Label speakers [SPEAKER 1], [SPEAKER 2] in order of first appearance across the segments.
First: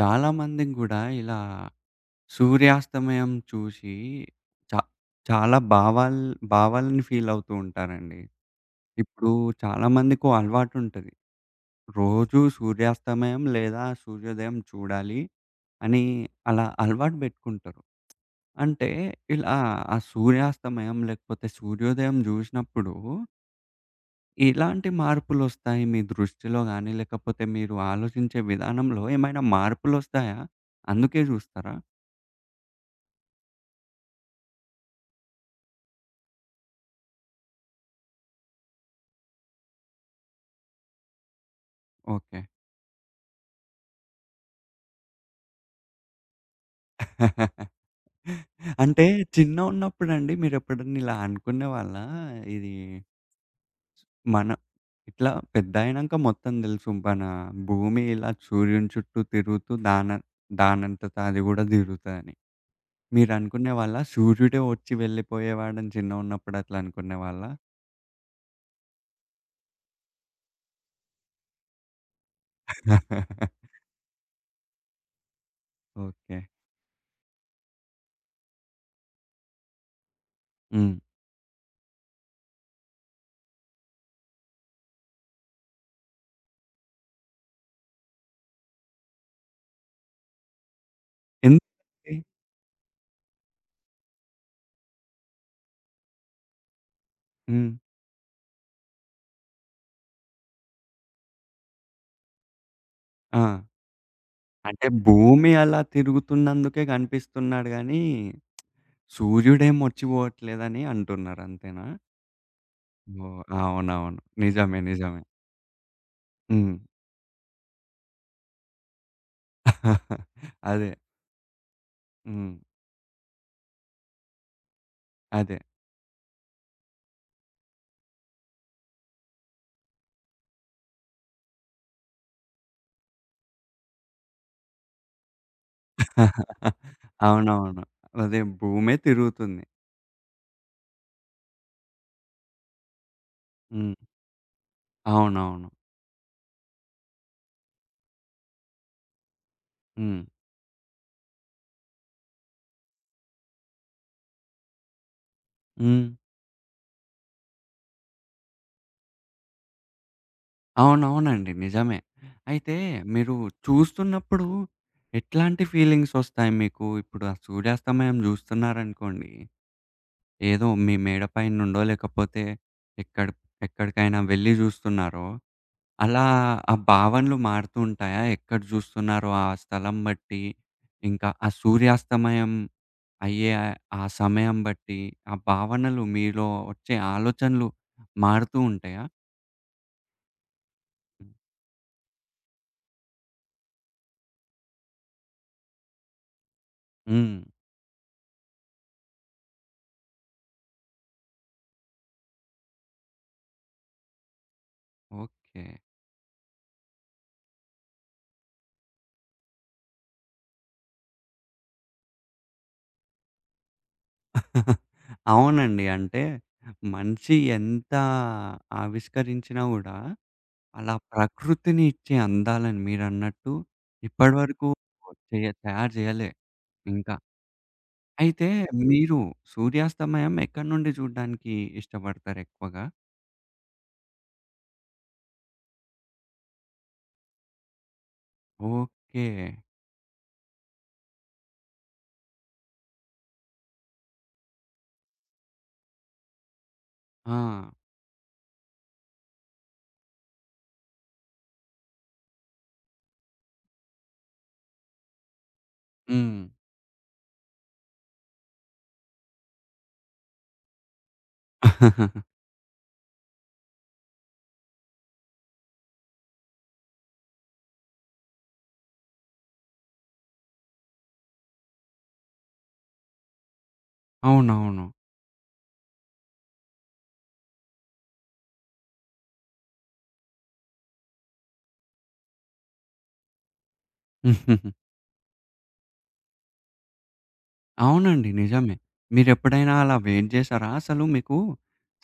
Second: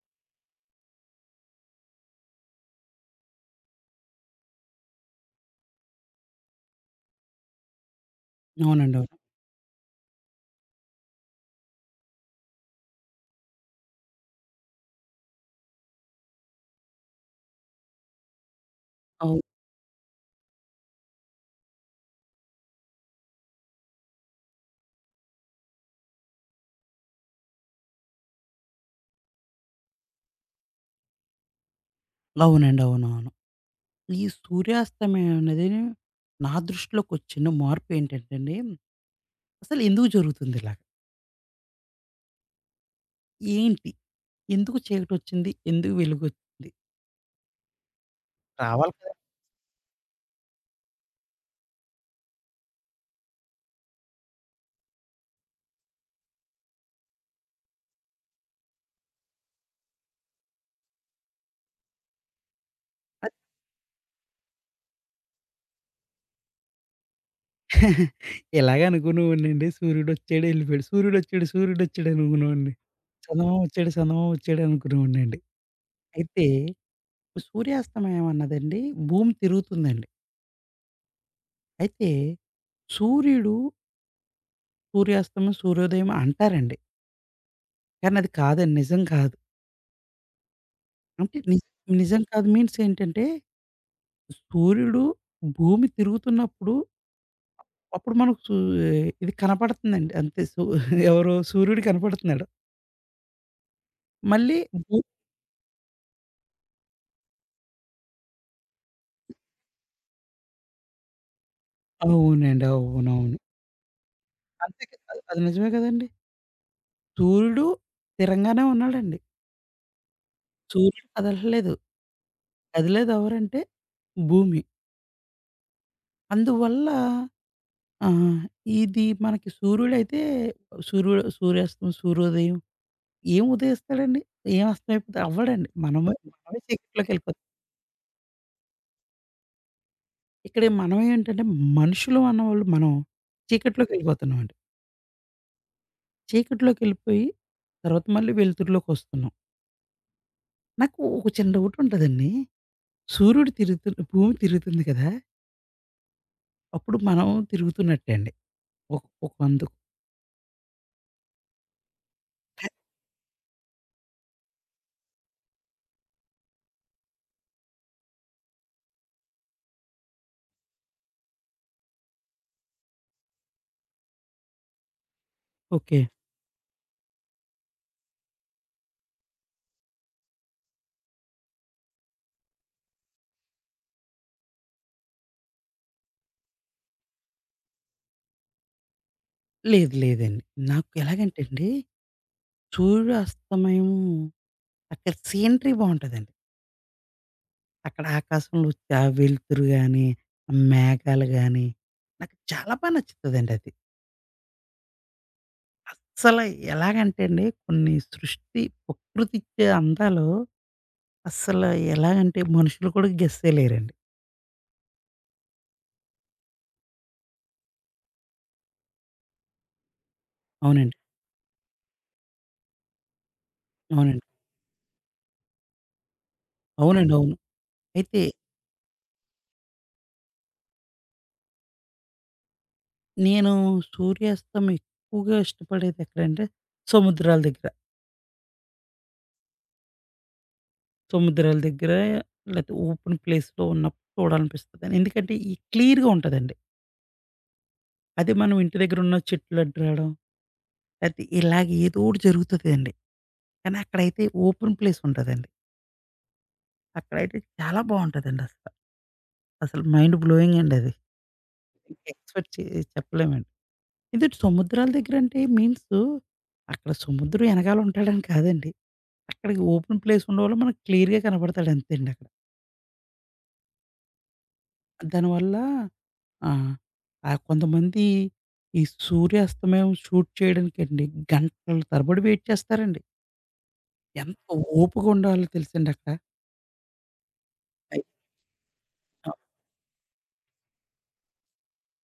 [SPEAKER 1] చాలామందిని గూడా ఇలా సూర్యాస్తమయం చూసి చా చాలా భావాల్ భావాల్ని ఫీలవుతూ ఉంటారండి.
[SPEAKER 2] అవునండి. అవును.
[SPEAKER 1] ఇప్పుడు చాలామందికో అలవాటుంటది. రోజూ సూర్యాస్తమయం లేదా సూర్యోదయం చూడాలి అని అలా అలవాటు బెట్టుకుంటారు. అంటే
[SPEAKER 2] అవును.
[SPEAKER 1] ఇలా ఆ సూర్యాస్తమయం లేకపోతే సూర్యోదయం జూశినప్పుడు ఇలాంటి మార్పులొస్తాయి మీ దృష్టిలో గాని లేకపోతే మీరు ఆలోచించే విధానంలో ఏమైనా మార్పులొస్తాయా? అందుకే జూస్తారా?
[SPEAKER 2] అవునండి. అవునవును. ఈ సూర్యాస్తమయనేది నా దృష్టిలోకొచ్చిన మార్పు ఏంటంటేండి, అసలెందుకు జరుగుతుందిలా?
[SPEAKER 1] ఓకే.
[SPEAKER 2] ఏంటి? ఎందుకు చీకటొచ్చింది? ఎందుకు వెలుగొచ్చిద్ది? రావాలి
[SPEAKER 1] అంటే
[SPEAKER 2] క
[SPEAKER 1] చిన్న ఉన్నప్పుడండి మీరెప్పుడన్నా ఇలా అనుకున్నే వాళ్ళా ఇది మన ఇట్లా పెద్దయినంక మొత్తం దెలుసు బన భూమి ఇలా సూర్యుని చుట్టూ తిరుగుతూ దాన దానంతట అది గూడా దిరుగుతదని.
[SPEAKER 2] అది
[SPEAKER 1] మీరనుకునే వాళ్ళ సూర్యుడే ఒచ్చి వెళ్ళిపోయేవాడని చిన్నగున్నప్పుడు అట్లా అనుకున్నే వాళ్ళా?
[SPEAKER 2] ఇలాగే అనుకునేవాడినండి సూర్యుడొచ్చాడు ఎళ్ళిపోయాడు. సూర్యుడొచ్చాడు, సూర్యుడొచ్చాడనుకునేవోడిని. చందమామొచ్చాడు, సందమామొచ్చాడు అనుకునేవోడినండి.
[SPEAKER 1] ఓకే.
[SPEAKER 2] అయితే సూర్యాస్తమయం అన్నదండి భూమి తిరుగుతుందండి.
[SPEAKER 1] హ్మ్.
[SPEAKER 2] అయితే సూర్యుడు సూర్యాస్తమం, సూర్యోదయం అంటారండి. కానీ అది కాదండి. నిజం కాదు. అంటే నిజ
[SPEAKER 1] ఎందుకండి?
[SPEAKER 2] నిజం కాదు మీన్స్ ఏంటంటే, స్ సూర్యుడు భూమి తిరుగుతున్నప్పుడు,
[SPEAKER 1] హ్మ్.
[SPEAKER 2] అప్పుడు మనకు ఆహ్, ఇది కనపడుతుందండి అంతే సు ఎవరు, సూర్యుడు కనపడుతున్నాడు.
[SPEAKER 1] ఆ!
[SPEAKER 2] మళ్ళీ
[SPEAKER 1] అంటే
[SPEAKER 2] భూ
[SPEAKER 1] భూమి అలా తిరుగుతున్నందుకే గనిపిస్తున్నాడు గాని, సూర్యుడేమొచ్చిపోవట్లేదని అంటున్నారంతేనా?
[SPEAKER 2] అవునండి. అవునవును.
[SPEAKER 1] ఓహ్! అవునవును. నిజమే
[SPEAKER 2] అంతేకదా, అ
[SPEAKER 1] నిజమే.
[SPEAKER 2] అది నిజమే కదండీ!
[SPEAKER 1] హ్మ్.
[SPEAKER 2] సూర్యుడు స్థిరంగానే ఉన్నాడండి.
[SPEAKER 1] అదే.
[SPEAKER 2] సూర్యుడు కదలట్లేదు.
[SPEAKER 1] హ్మ్.
[SPEAKER 2] కదిలేది ఎవరంటే, భూమి.
[SPEAKER 1] అదే.
[SPEAKER 2] అందువల్ల ఆహ్, ఇది మనకి సూర్యుడైతే, సూర్యు సూర్యాస్తమం, సూర్యోదయం ఏం ఉదయిస్తాడండి ఏం అస్తమై అవ్వడండి. మనమే. మనమే చీకట్లోకేళ్ళిపోతాం.
[SPEAKER 1] అవునవును. అదే భూమే తిరుగుతుంది.
[SPEAKER 2] ఇక్కడే మనమేంటంటే, మనుషులమన్నవోళ్ళు మనం
[SPEAKER 1] హ్మ్.
[SPEAKER 2] చీకట్లోకెళ్ళిపోతున్నామండి.
[SPEAKER 1] అవునవును.
[SPEAKER 2] చీకట్లోకెళ్ళిపోయి, తర్వాత మళ్ళీ వెలుతురులోకొస్తున్నాం.
[SPEAKER 1] హ్మ్.
[SPEAKER 2] నాకు ఒక చిన్న డౌటుంటదండి, సూర్యుడు తిరుగుతు భూమి తిరుగుతుంది కదా...
[SPEAKER 1] హ్మ్.
[SPEAKER 2] అప్పుడు మనం తిరుగుతున్నట్టే అండి. ఒక్ ఒకందుక్
[SPEAKER 1] అవునవునండి. నిజమే.
[SPEAKER 2] పే
[SPEAKER 1] అయితే, మీరు చూస్తున్నప్పుడు, ఎట్లాంటి ఫీలింగ్సొస్తాయి మీకు? ఇప్పుడు ఆ సూర్యాస్తమయం జూస్తున్నారనుకోండి, ఏదో మీ మేడ పైన్నుండో, లేకపోతే ఎక్కడ ఎక్కడికైనా వెళ్లి జూస్తున్నారో
[SPEAKER 2] ఓకే.
[SPEAKER 1] అలా ఆ భావనలు మారుతుంటాయా? ఎక్కడ జూస్తున్నారో ఆ స్థలం బట్టి, ఇంకా ఆ సూర్యాస్తమయం అయ్యే ఆ సమయం బట్టి, ఆ భావనలు మీలో ఒచ్చే ఆలోచనలు మారుతువుంటాయా?
[SPEAKER 2] లేదు లేదండి. నాకు
[SPEAKER 1] హ్మ్.
[SPEAKER 2] ఎలాగంటే అండి, సూర్యుడు అస్తమయం, అక్కడ సీనరీ బావుంటదండి.
[SPEAKER 1] హ్మ్.
[SPEAKER 2] అక్కడ ఆకాశంలొచ్చే ఆ వెలుతురు గాని, మేఘాలు గాని, నాకు చాలా బాగా నచ్చుతదండది.
[SPEAKER 1] ఓకే.
[SPEAKER 2] అస్సల ఎలాగంటే అండి, కొన్ని సృష్టి ప్రకృతిచ్చే అందాలు, అస్సలు ఎలాగంటే, మనుషులు కూడా గెస్ చే‌య‌లేరండి.
[SPEAKER 1] అవునండి. అంటే, మనిషి ఎంత ఆవిష్కరించినా గూడా, అలా
[SPEAKER 2] అవునండి.
[SPEAKER 1] ప్రకృతిని ఇచ్చే, అందాలని మీరన్నట్టు
[SPEAKER 2] అవునండి.
[SPEAKER 1] ఇప్పడి వరకు ఒ తే తయారు జేయాలే ఇంకా.
[SPEAKER 2] అవునండవును. అయితే
[SPEAKER 1] అయితే మీరు సూర్యాస్తమయం ఎక్కడి‌నుండి జూడ్డానికి ఇష్టపడతారేక్కువగా?
[SPEAKER 2] నేను సూర్యాస్తమం ఎక్కువగా ఇష్టపడేదేక్కడంటే, సముద్రాల దగ్గర.
[SPEAKER 1] ఓకే.
[SPEAKER 2] సముద్రాల దగ్గర లేతే, ఓపెన్ ప్లేస్‌లో ఉన్నప్పుడు చూడాలనిపిస్తది. ఎందుకంటే, ఈ క్లియర్‌గా ఉంటదండి.
[SPEAKER 1] ఆ!
[SPEAKER 2] అదే మనం ఇంటి దగ్గరున్న చెట్లు అడ్డు రాడం. లెతే ఇలాగ ఏదోకటి జరుగుతుందండి. కానీ అక్కడైతే ఓపెన్ ప్లేసుంటదండి.
[SPEAKER 1] హ్మ్.
[SPEAKER 2] అక్కడైతే చాలా బావుంటదండసల. అసలు మైండ్ బ్లోయింగండది. ఇంకా ఎక్స్‌పెక్ట్ చే చెప్పలేమండి. ఇది సముద్రాల దగ్గర అంటే మీన్సు, అక్కడ సముద్రం ఏనకాలుంటాడని కాదండి. అక్కడికి ఓపెన్ ప్లేస్ ఉండంవాళ్ళ మనకు క్లియర్‌గా కనపడతాడంతేండక్కడ.
[SPEAKER 1] అవునవును.
[SPEAKER 2] దానివల్ల ఆహ్, ఆ కొంతమంది ఈ సూర్యాస్తమయం షూట్ చేయడనికండి, గంటల తరబడి వెయిట్ చేస్తారండి. ఎంత ఓపుగుండాలో తెలుసండక్కడ? అయ్
[SPEAKER 1] అవునండి నిజమే.
[SPEAKER 2] అ
[SPEAKER 1] మీరెప్పుడైనా అలా వెయిట్ జేసారా? అసలు మీకు,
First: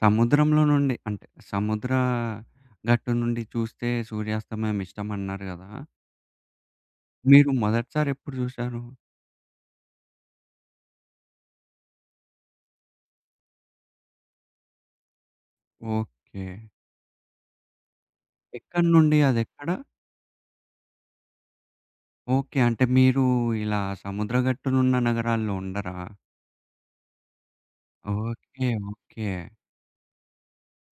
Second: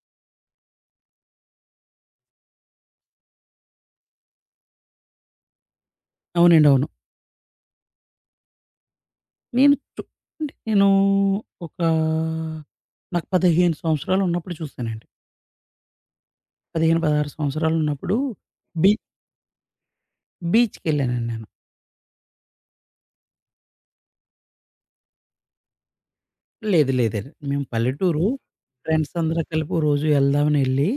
[SPEAKER 1] సముద్రంలో నుండి, అంటే సముద్ర గట్టు నుండి చూస్తే సూర్యాస్తమయం ఇష్టమన్నారు గదా!
[SPEAKER 2] అవునండి. అవును.
[SPEAKER 1] మీరు మొదటిసారి ఎప్పుడు జూసారు?
[SPEAKER 2] నేను చూడ నేనూ, ఒకా నాకు 15 సంవత్సరాలున్నప్పుడు చూసానండి.
[SPEAKER 1] ఓకే.
[SPEAKER 2] 15, 16 సంవత్సరాలున్నప్పుడు
[SPEAKER 1] ఎక్కడి
[SPEAKER 2] బీ
[SPEAKER 1] నుండి అదెక్కడ?
[SPEAKER 2] బీచ్‌కెళ్ళానండి నేను.
[SPEAKER 1] ఓకే. అంటే మీరు ఇలా సముద్ర గట్టునున్న నగరాల్లో ఉండరా?
[SPEAKER 2] లేదు లేదండి. మేము పల్లెటూరు.
[SPEAKER 1] ఓకే. ఓకే.
[SPEAKER 2] ఫ్రెండ్సందరం కలిపి ఓ రోజు ఎళ్దామనెళ్ళి,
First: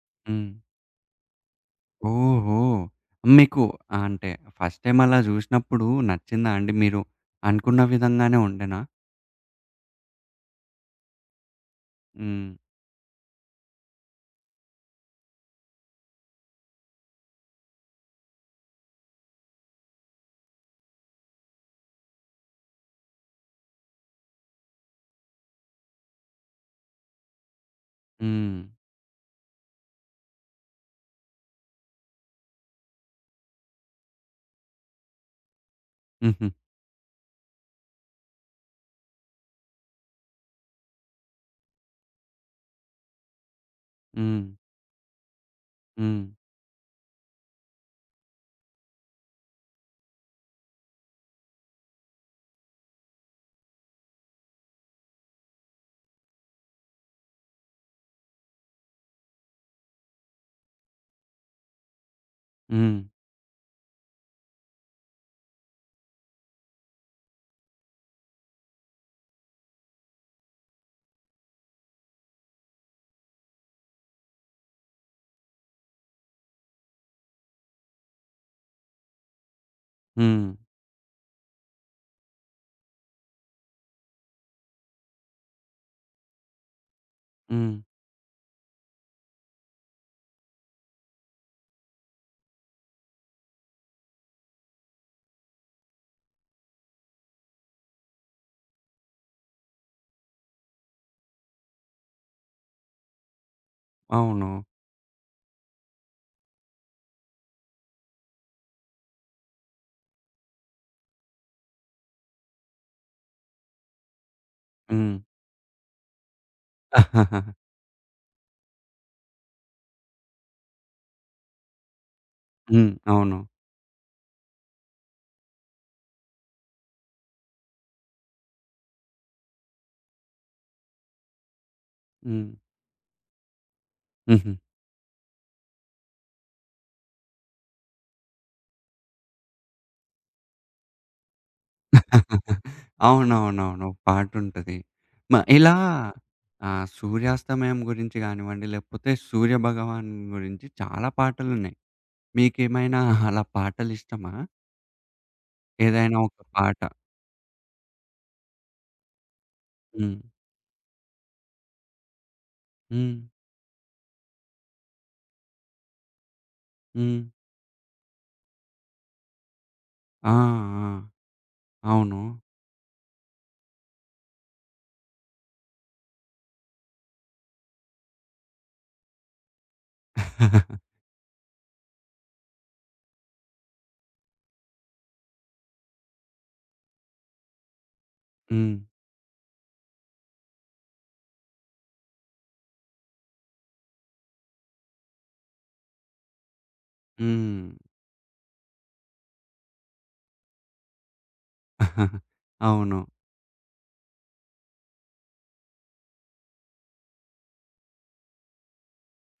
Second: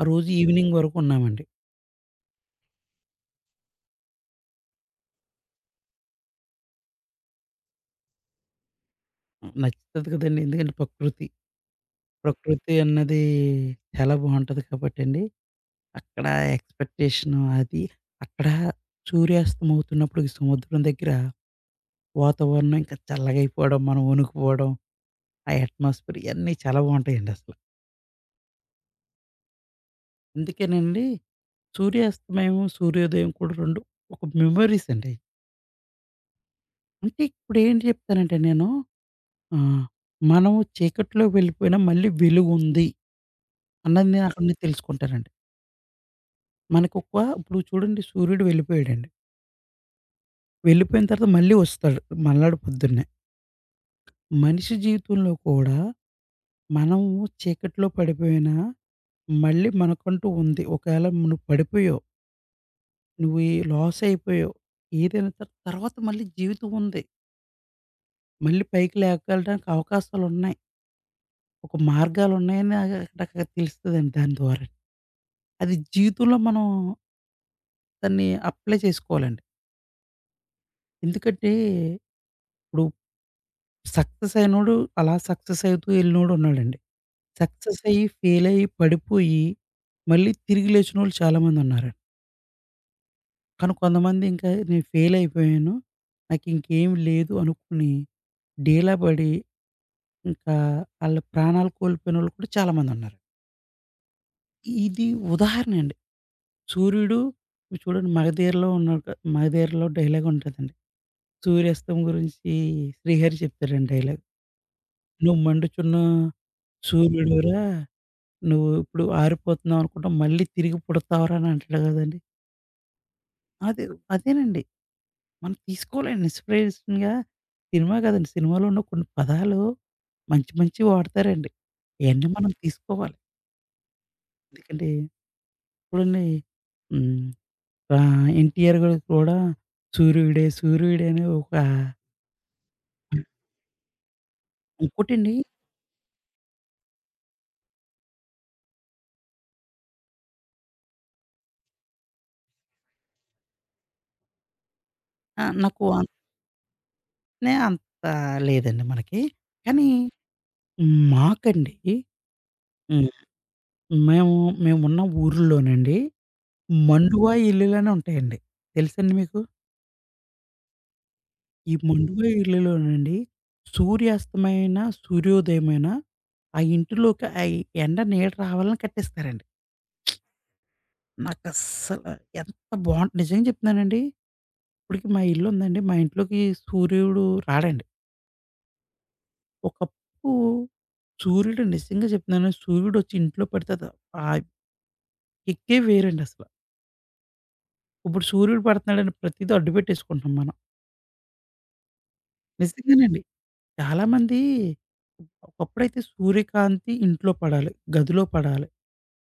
[SPEAKER 2] ఆ రోజు
[SPEAKER 1] హ్మ్.
[SPEAKER 2] ఈవినింగ్ వరకున్నామండి.
[SPEAKER 1] ఓహో! మీకు ఆహ్, అంటే, ఫస్ట్‌ టైమ్ అలా జూసినప్పుడు నచ్చిందా అండి? మీరు, అనుకున్న విధంగానే ఉండేనా?
[SPEAKER 2] హ్మ్. నచ్చుతది గదండి! ఎందుకంటే ప‌కృతి.
[SPEAKER 1] హ్మ్.
[SPEAKER 2] ప్రకృతి అన్నది చాలా బావుంటది కాబట్టండి. అక్కడ ఎక్స్‌పె‌క్టేషను అది, అక్కడ సూర్యాస్తమవుతున్నప్పుడు సముద్రం దెగ్గర వాతావరణం ఇంక చల్లగయిపోవడం, మనం ఒణుకుపోవడం. ఆ ఎట్మాస్ఫియర్ ఇయన్నీ చాలా బావుంటాయండసల.
[SPEAKER 1] హ్మ్.
[SPEAKER 2] అందుకేనండి సూర్యాస్తమయము, సూర్యోదయం కూడా 2 ఒక మెమోరీస్ అండీ.
[SPEAKER 1] హుహు.
[SPEAKER 2] అంటే ఇప్పుడేంటి చెప్తానంటే నేను, ఆహ్, మనము చీకట్లోకి వెళ్ళిపోయినా మళ్ళీ వెలుగుంది. అన్నది నేనక్కడి నుండి
[SPEAKER 1] హ్మ్.
[SPEAKER 2] తెలుసుకుంటానండి.
[SPEAKER 1] హ్మ్.
[SPEAKER 2] మనకు ఒక, ఇప్పుడు చూడండి సూర్యుడు వెళ్ళిపోయాడండి. వెళ్ళిపోయిన తర్వాత మళ్ళీ వస్తాడు. మర్నాడు పొద్దున్నే. మనిషి జీవితంలో కూడా, మనం చీకట్లో పడిపోయినా, మళ్ళీ మనకంటూ ఉంది. ఒకేల నువ్వు పడిపోయావు?
[SPEAKER 1] హ్మ్.
[SPEAKER 2] నువ్వు ఈ లాస్ అయిపోయావు. ఏదైనా త తర్వాత మళ్ళీ జీవితం ఉంది. మళ్ళీ పైకి లేపకెల్లటానికి అవకాశాలున్నాయి. ఒక మార్గాలు ఉన్నాయని ఆహ్, ఆహ్, అక్కడ తెలుస్తదంతే దాని ద్వారా. అది జీవితంలో మనం దాన్ని అప్లై చేసుకోవాలండి.
[SPEAKER 1] హ్మ్.
[SPEAKER 2] ఎందుకంటే. ఇప్పుడు సక్సెస్ అయినోడు అలా సక్సెస్ అయితూ ఎళ్ళినోడున్నాడండి.
[SPEAKER 1] హ్మ్.
[SPEAKER 2] సక్సెస్ అయ్యి, ఫెయిల్ అయ్యి, పడిపోయి. మళ్ళీ తిరిగి లేచినోళ్ళు చాలామంది ఉన్నారండి. కానీ కొందమంది ఇంకా నేను ఫెయిలయిపోయాను. నాకు ఇంకేమి లేదు అనుకుని, డీలా బడి, ఇంకా ఆళ్ళ ప్రాణాలు కోల్పోయినోళ్ళు కూడా చాలామందున్నారు.
[SPEAKER 1] అవును.
[SPEAKER 2] ఇది ఉదాహరణండి. సూర్యుడు, మీరు చూడండి 'మగధీర'లో ఉన్న 'మగధీర'లో డైలాగ్ ఉంటదండి. సూర్యాస్తం గురించి 'శ్రీహరి' చెప్తారండి డైలాగ్.
[SPEAKER 1] హ్మ్.
[SPEAKER 2] ''నువు మండుచున్న, సూర్యుడురా నువ్వు ఇప్పుడు ఆరిపోతున్నావనుకుంటున్నావు. మళ్ళీ తిరిగి పుడతావురా'' అనంటడు గదండీ.
[SPEAKER 1] హ్మ్. అవును.
[SPEAKER 2] అదేవ్ అదేనండి. మనం తీసుకోవాలండి ఇన్స్‌పిరేషన్‌గా. సినిమా గాదండి, సినిమాలో ఉన్న కొన్ని పదాలు. మంచి మంచివి వాడతారండి. ఇయన్నీ మనం
[SPEAKER 1] హ్మ్.
[SPEAKER 2] తీసుకోవాలి.
[SPEAKER 1] హుహు.
[SPEAKER 2] ఎందుకంటే ఇప్పుడున్నయి. హ్మ్. రా 'ఎన్టీఆర్' గారు కూడా సూరుడే సూరుడే అని ఒకా
[SPEAKER 1] అవునవునవును. ఒక పాటుంటది.
[SPEAKER 2] ఉంకోటండి
[SPEAKER 1] మా ఇలా ఆహ్, సూర్యాస్తమయం గురించి గానివ్వండి, లేకపోతే సూర్య భగవాన్ గురించి చాలా పాటలున్నయి. మీకేమైనా అలా పాటలిష్టమా?
[SPEAKER 2] ఆ! నాకు ఆహ్
[SPEAKER 1] ఏదైనా ఒక పాట.
[SPEAKER 2] నే అంత లేదండి మనకి. కానీ
[SPEAKER 1] హ్మ్.
[SPEAKER 2] మాకండికి హ్మ్.
[SPEAKER 1] హ్మ్.
[SPEAKER 2] మేము మేము ఉన్న ఊర్లోనండి
[SPEAKER 1] హ్మ్.
[SPEAKER 2] మండువా ఇల్లులనుంటాయండి. తెలుసండి మీకు?
[SPEAKER 1] ఆ! ఆ!
[SPEAKER 2] ఈ
[SPEAKER 1] అవును.
[SPEAKER 2] మండువా ఇళ్లలోనండి సూర్యాస్తమయమైన, సూర్యోదయమైన ఆ ఇంటిలోకి ఆ ఎండ నీడ రావాలని కట్టిస్తారండి. నాకస్సల ఎంత బా నిజంగా జెప్తున్నానండి, ఇప్పటికి మా ఇల్లు ఉందండి. మా ఇంట్లోకి సూర్యుడు రాడండి.
[SPEAKER 1] హ్మ్.
[SPEAKER 2] ఒకప్పుడు, సూర్యుడు నిజంగా జెప్తున్నాను, సూర్యుడొచ్చి ఇంట్లో పడతే, ఆ! కిక్కే వేరండసల.
[SPEAKER 1] హ్మ్.
[SPEAKER 2] ఇప్పుడు సూర్యుడు పడుతన్నాడని, ప్రతీది అడ్డుపెట్టేసుకుంటున్నాం మనం.
[SPEAKER 1] అవును.
[SPEAKER 2] నిజంగానండి. చాలామంది. ఒకప్పుడైతే సూర్యకాంతి ఇంట్లో పడాలి. గదిలో పడాలి.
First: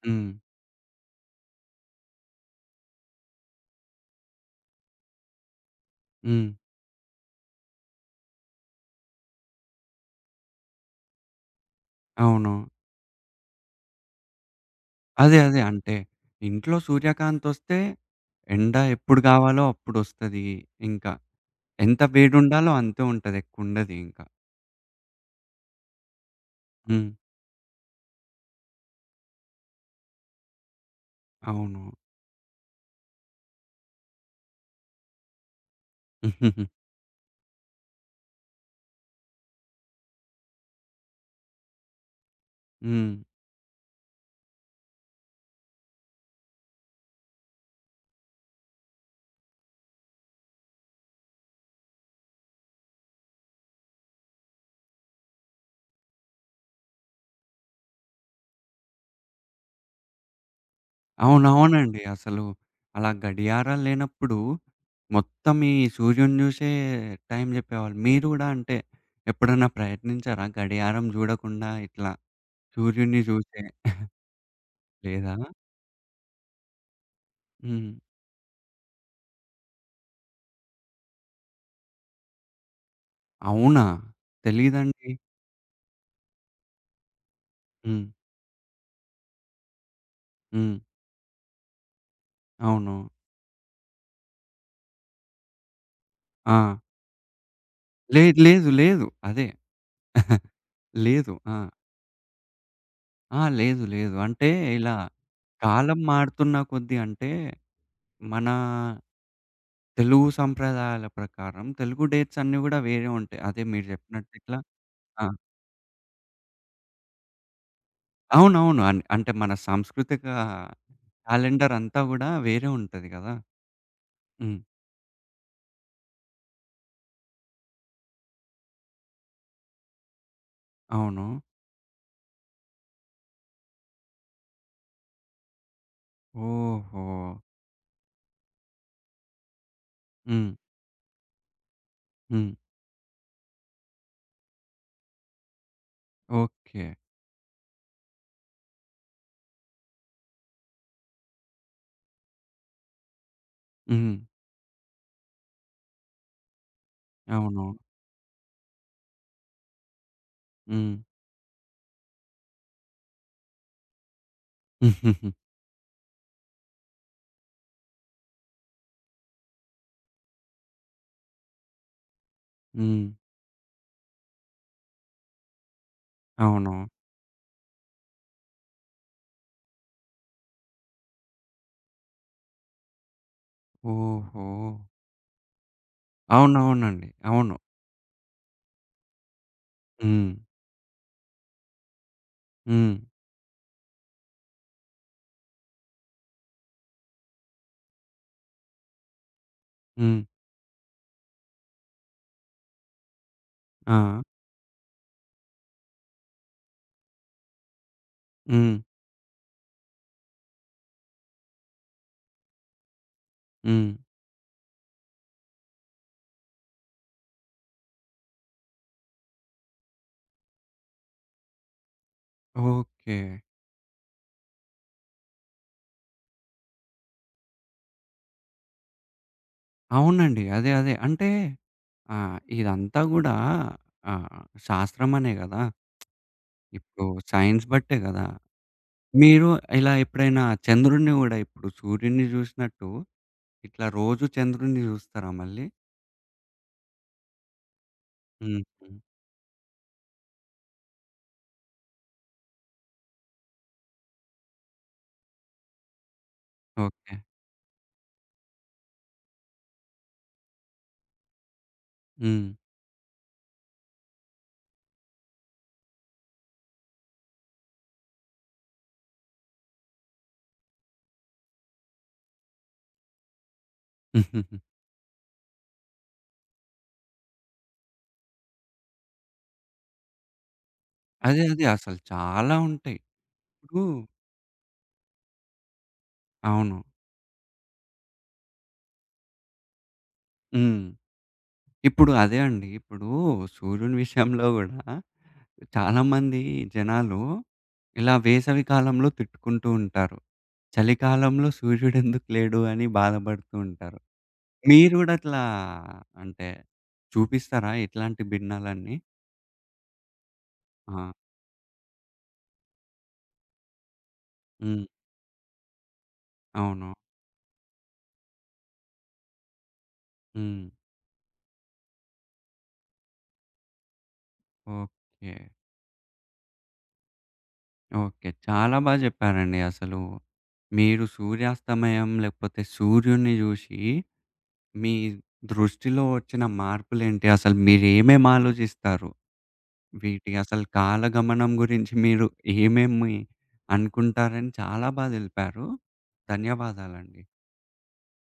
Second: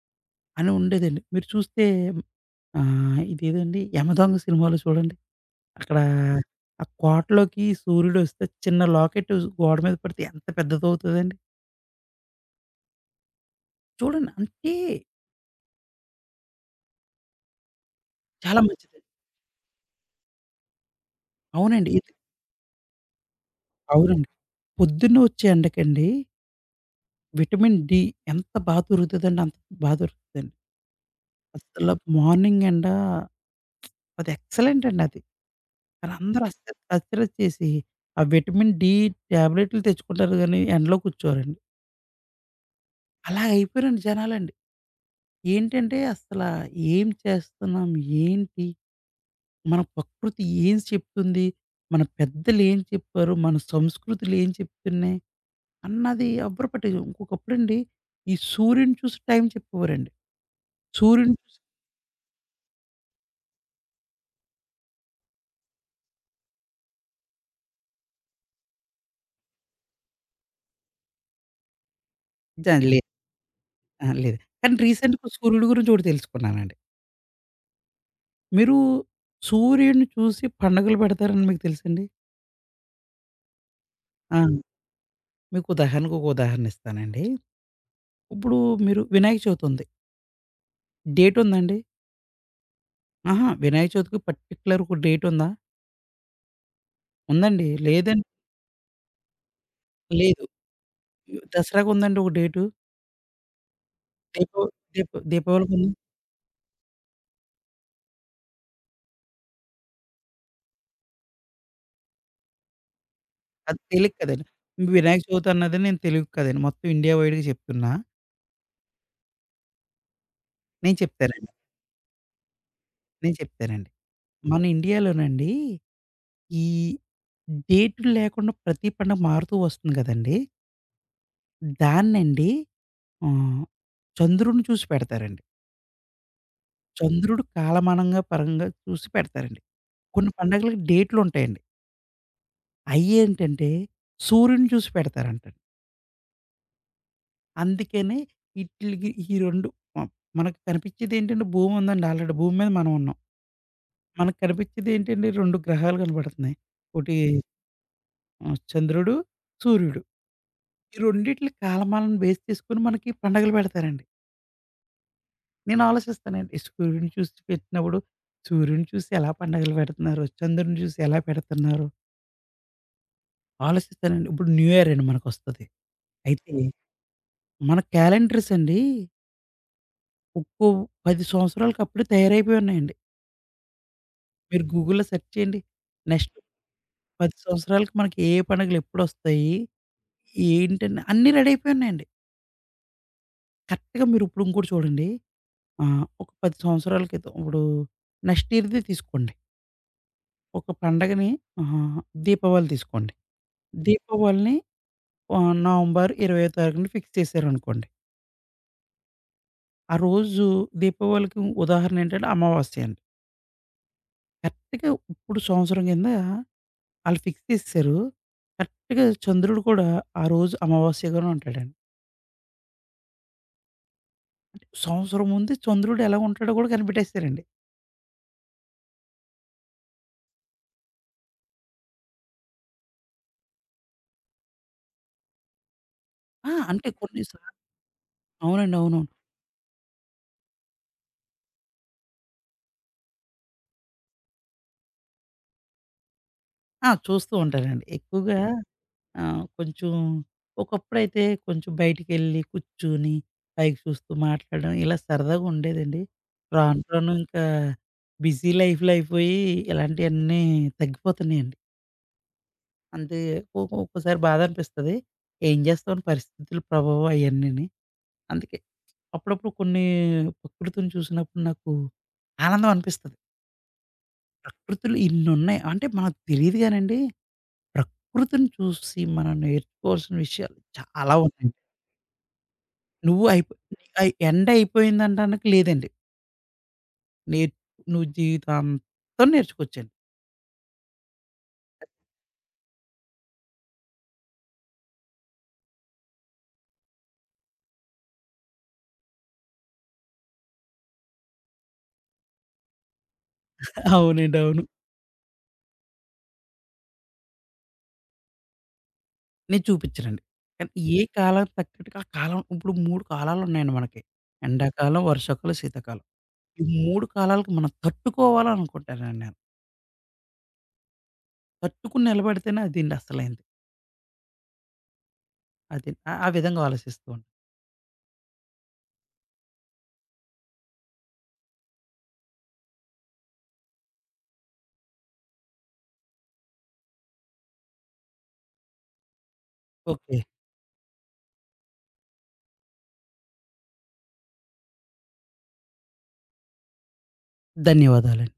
[SPEAKER 1] హ్మ్.
[SPEAKER 2] అనుండేదండి. మీరు చూస్తే, ఆహ్, ఇదేదండి 'యమదొంగ' సినిమాలో సూడండి, అక్కడ
[SPEAKER 1] హ్మ్.
[SPEAKER 2] ఆ కోటలోకి సూర్యుడొస్తే, చిన్న లాకెటు గోడ మీద పడితే ఎంత పెద్దదవుతుందండి.
[SPEAKER 1] అవును.
[SPEAKER 2] చూడండి. అంటే
[SPEAKER 1] అదే. అదే. అంటే ఇంట్లో సూర్యకాంతొస్తే,
[SPEAKER 2] చాలా
[SPEAKER 1] ఎండ
[SPEAKER 2] మంచిది.
[SPEAKER 1] ఎప్పుడు గావాలో అప్పుడోస్తది. ఇంకా
[SPEAKER 2] అవునండీ.
[SPEAKER 1] ఎంత వేడుండాలో అంతే ఉంటది ఎక్కువుండదు ఇంక.
[SPEAKER 2] అవునండి. పొద్దున్నే వచ్చే ఎండకండి...
[SPEAKER 1] హ్మ్.
[SPEAKER 2] విటమిన్ డి ఎంత బా దొరుకుతదంటే, అంత బా దొరుకుతుందండి. అసల
[SPEAKER 1] అవును.
[SPEAKER 2] మార్నింగెండా అదెక్సలెంటండి అది. అదందరూ అస్తర అశ్రద్ద చేసి, ఆ విటమిన్ డి ట్యాబ్లెట్లు తెచ్చుకుంటారు గానీ ఎండలో కూర్చోరండి.
[SPEAKER 1] హ్మ్.
[SPEAKER 2] అలా అయిపోయారండి జనాలండి. ఏంటంటే, అసల ఏం చేస్తన్నాం, ఏంటి, మన ప్రకృతి ఏం చెప్తుంది. మన పెద్దలేం చెప్పారు. మన సంస్కృతులేం చెప్తున్నాయి. అన్నది ఎవరు పట్టి ఒకప్పుడండి ఈ సూర్యుడిని చూసి టైం చెప్పేవారండి. సూర్యుని చూసి
[SPEAKER 1] అవునవునండి. అసలు అలా గడియారాల్లేనప్పుడు, మొత్తం ఈ సూర్యుడిని జూషే, టైం చెప్పేవాళ్ళు. మీరు గూడా అంటే, ఎప్పుడన్నా ప్రయత్నించారా గడియారం జూడకుండా ఇట్లా
[SPEAKER 2] జన్‌లే
[SPEAKER 1] సూర్యుడిని జూసే
[SPEAKER 2] అహా! లేదు. కానీ రీసెంట్‌గా
[SPEAKER 1] లేదా?
[SPEAKER 2] సూర్యుడు గురించి ఒకటి తెలుసుకున్నానండి.
[SPEAKER 1] హ్మ్.
[SPEAKER 2] మీరు సూర్యుడిని చూసి పండగలు పెడతారని మీకు తెలుసండి?
[SPEAKER 1] అవునా?
[SPEAKER 2] అవును.
[SPEAKER 1] తెలీదండి.
[SPEAKER 2] మీకు ఉదాహరణకి, ఒక ఉదాహరణిస్తానండి.
[SPEAKER 1] హ్మ్.
[SPEAKER 2] ఇప్పుడూ మీరు వినాయక చవితుంది.
[SPEAKER 1] హ్మ్.
[SPEAKER 2] డేటుందండి?
[SPEAKER 1] అవును.
[SPEAKER 2] అహా! వినాయక చవితికి పార్టిక్యులర్‌ ఒక డేటుందా?
[SPEAKER 1] ఆ!
[SPEAKER 2] ఉందండి. లేదన్
[SPEAKER 1] లేదు. లేదు. లేదు. అదే.
[SPEAKER 2] లేదు.
[SPEAKER 1] లేదు.
[SPEAKER 2] యూ
[SPEAKER 1] ఆ!
[SPEAKER 2] దసరాకుందండి ఒక డేటు?
[SPEAKER 1] ఆ! లేదు. లేదు. అంటే
[SPEAKER 2] దీపు
[SPEAKER 1] ఇలా,
[SPEAKER 2] దీప్ దీపావళికుందా?
[SPEAKER 1] కాలం మారుతున్న కొద్దీ అంటే, మనా తెలుగు సంప్రదాయాల ప్రకారం తెలుగు డేట్స్ అన్నీ గూడా వేరే ఉంటాయి. అదే
[SPEAKER 2] అది
[SPEAKER 1] మీరు
[SPEAKER 2] తెలుగు
[SPEAKER 1] జెప్పినట్టు
[SPEAKER 2] కదండి
[SPEAKER 1] ఇట్లా
[SPEAKER 2] వినాయక
[SPEAKER 1] ఆ!
[SPEAKER 2] చవితన్నది నేను తెలుగు కదండి మొత్తం ఇండియా వైడ్‌గా జెప్తున్నా.
[SPEAKER 1] అవునవును. అన్ అంటే మన సంస్కృతిక
[SPEAKER 2] నేను చెప్తానండి.
[SPEAKER 1] క్యాలెండరంతా గూడా వేరే ఉంటది గదా!
[SPEAKER 2] నేను చెప్తానండి.
[SPEAKER 1] హ్మ్.
[SPEAKER 2] మన ఇండియాలోనండీ, ఈ డేటులు లేకుండా ప్రతి పండుగ మారుతూ ఒస్తుంది గదండీ.
[SPEAKER 1] అవును.
[SPEAKER 2] హ్మ్. దాన్నండి హ్మ్, చంద్రున్ని చూసి పెడతారండి.
[SPEAKER 1] ఓహో!
[SPEAKER 2] చంద్రుడు పేలమానంగా పరంగా చూసి పెడతారండి. కొన్ని
[SPEAKER 1] హ్మ్.
[SPEAKER 2] పండగలకి డేటులుంటాయండి.
[SPEAKER 1] హ్మ్.
[SPEAKER 2] అయ్యేంటంటే సూర్యుడిని చూసి పెడతారంట.
[SPEAKER 1] ఓకే.
[SPEAKER 2] అందుకనే, ఇట్లికి ఈ రెండు మ మనకు కనిపిచ్చేదేంటండి, భూముందండి ఆల్రెడీ భూమి మీద మనవున్నాం.
[SPEAKER 1] హ్మ్.
[SPEAKER 2] మనకు కనిపిచ్చేదేంటండి, 2 గ్రహాలు గనబడతన్నయి. ఒటీ,
[SPEAKER 1] అవును.
[SPEAKER 2] ఆ చంద్రుడు, సూర్యుడు.
[SPEAKER 1] హ్మ్.
[SPEAKER 2] ఈ రెండిట్లి కాలమాలను బేస్ చేసుకొని, మనకి పండగలు బెడతారండి. నేను ఆలోచిస్తానండి. ఈ సూర్యుడిని చూసి పెట్టినప్పుడు, సూర్యుడిని చూసి ఎలా పండగలు బెడతన్నారో, చంద్రుడిని చూసి ఎలా పెడతన్నారో...
[SPEAKER 1] హ్మ్.
[SPEAKER 2] ఆలోసిస్తానండి. ఇప్పుడు న్యూయరండి మనకొస్తది. అయితే,
[SPEAKER 1] అవును.
[SPEAKER 2] మన క్యాలెండర్స్ అండీ... ఉప్పు 10 సంవత్సరాలకి అప్పుడే తయారైపోయున్నయండి. మీరు
[SPEAKER 1] ఓహో!
[SPEAKER 2] గూగుల్‌లో సెర్చ్ చేయండి, నెక్స్ట్
[SPEAKER 1] అవునవునండి.
[SPEAKER 2] 10
[SPEAKER 1] అవును.
[SPEAKER 2] సంవత్సరాలకి మనకి ఏ, ఏ పండగలు ఎప్పుడొస్తయి,
[SPEAKER 1] హ్మ్.
[SPEAKER 2] ఏంటన్నా, అన్నీ రెడీ అయిపోయున్నయండి.
[SPEAKER 1] హ్మ్.
[SPEAKER 2] కరెక్ట్‌గా మీరు ఇప్పుడు ఇంకోటి చూడండి. ఆహ్, ఒక 10 సంవత్సరాల క్రితం ఇప్పుడు నెక్స్ట్ ఇయర్‌ది తీసుకోండి.
[SPEAKER 1] హ్మ్.
[SPEAKER 2] ఒక పండగని ఆహ్, దీపావళి దీసుకోండి.
[SPEAKER 1] ఆ!
[SPEAKER 2] దీపావళిని ఆహ్, నవంబర్ ఇరవయో తారీఖున ఫిక్స్ చేశారనుకోండి.
[SPEAKER 1] హ్మ్.
[SPEAKER 2] ఆ రోజు దీపావళికి ఉదాహరణ ఏంటంటే, అమావాస్య అండి.
[SPEAKER 1] హ్మ్.
[SPEAKER 2] కరెక్ట్‌గా ఇప్పుడు సంవత్సరం కింద, ఆళ్ళు ఫిక్స్ చేసేసారు. కరెక్ట్‌గా ఈ చంద్రుడు కూడా, ఆ రోజు అమావాస్యగానే ఉంటాడండి.
[SPEAKER 1] ఓకే.
[SPEAKER 2] అంటే, సంవత్సరం ముందు చంద్రుడు ఎలా ఉంటాడో గూడా కనిపెట్టేసారండి.
[SPEAKER 1] అవునండి. అదే, అదే. అంటే ఆహ్, ఇదంతా కూడా ఆహ్, శాస్త్రమేనే కదా!
[SPEAKER 2] ఆ! అంటే
[SPEAKER 1] ఇప్పుడు
[SPEAKER 2] కొన్ని సార్లు
[SPEAKER 1] సైన్స్ బట్టే కదా!
[SPEAKER 2] అవునండి. అవునవును.
[SPEAKER 1] మీరు ఇలా ఎప్పుడైనా చంద్రుడిని కూడా, ఇప్పుడు సూర్యుడిని చూసినట్టు ఇట్లా రోజు చంద్రుడిని చూస్తారా మళ్ళీ?
[SPEAKER 2] ఆ! చూస్తూ ఉంటానండి. ఎక్కువగా
[SPEAKER 1] హుహు.
[SPEAKER 2] ఆహ్, కొంచెం ఒకప్పుడైతే కొంచెం బయటికెళ్లి, కూర్చొని పైకి జూస్తూ మాట్లాడడం ఇలా సరదాగుండేదండి. రాను, రాను
[SPEAKER 1] ఓకే.
[SPEAKER 2] ఇంకా బిజీ లైఫ్‌లైయిపోయి ఇలాంటియన్నీ తగ్గిపోతున్నాయండి.
[SPEAKER 1] హ్మ్.
[SPEAKER 2] అంతే కోపం ఒక్కోసారి బాధనిపిస్తది. ఏం జేస్తాం, పరిస్థితుల ప్రభావం అయన్నీని. అందుకే అప్పుడప్పుడు కొన్ని ప్రకృతిని చూసినప్పుడు నాకు ఆనందం అనిపిస్తది. ప్రకృతులు ఇన్నున్నాయి. అంటే మనకు తెలీదు గానండి, ప్రకృతిని చూసి మనం నేర్చుకోవాల్సిన విషయాలు చాలా
[SPEAKER 1] అదే.
[SPEAKER 2] ఉన్నాయి.
[SPEAKER 1] అదే. అసలు చాలా ఉంటాయి.
[SPEAKER 2] నువ్వు అయిపో
[SPEAKER 1] ఇప్పుడు
[SPEAKER 2] ని అయి ఎండ్ అయిపోయింది అనడానికి లేదండి.
[SPEAKER 1] అవును.
[SPEAKER 2] నే నువ్వు జీవితాంతం నేర్చుకోవచ్చండి.
[SPEAKER 1] హ్మ్. ఇప్పుడు అదే అండి. ఇప్పుడు సూర్యుని విషయంలో గూడా, చాలామంది జనాలు ఇలా వేసవి కాలంలో తిట్టుకుంటూ ఉంటారు. చలికాలంలో సూర్యుడు ఎందుకు లేడు, అని బాధబడుతూ ఉంటారు.
[SPEAKER 2] అవునండి. అవును.
[SPEAKER 1] మీరు గూడా అట్లా అంటే, చూపిస్తారా ఇట్లాంటి భిన్నాలన్నీ?
[SPEAKER 2] నేను చూపిచ్చనండి. కానీ, ఏ
[SPEAKER 1] ఆ!
[SPEAKER 2] కాలానికి తగ్గట్టుగా ఆ కాలం, ఇప్పుడు 3 కాలాలున్నాయండి మనకి.
[SPEAKER 1] హ్మ్.
[SPEAKER 2] ఎండాకాలం, వర్షాకాలం, శీతాకాలం. ఈ
[SPEAKER 1] అవును.
[SPEAKER 2] 3 కాలాలకు మనం తట్టుకోవాలనుకుంటానండి నేను.
[SPEAKER 1] హ్మ్.
[SPEAKER 2] తట్టుకుని నిలబడితేనే అది అండి అసలైంది.
[SPEAKER 1] ఓకే.
[SPEAKER 2] అది. ఆ విధంగా ఆలోచిస్తామండి.
[SPEAKER 1] ఓకే. చాలా బా జెప్పారండి అసలు. మీరు సూర్యాస్తమయం లేకపోతే సూర్యుని జూశి, మీ దృష్టిలో ఒచ్చిన మార్పులేంటి, అసలు మీరేమేం ఆలోజిస్తారు.
[SPEAKER 2] ఓకే.
[SPEAKER 1] వీటి అసలు కాలగమనం గురించి మీరు ఏమేమి అనుకుంటారని చాలా బాగా తెలిపారు. ధన్యవాదాలండి.
[SPEAKER 2] ధన్యవాదాలండి.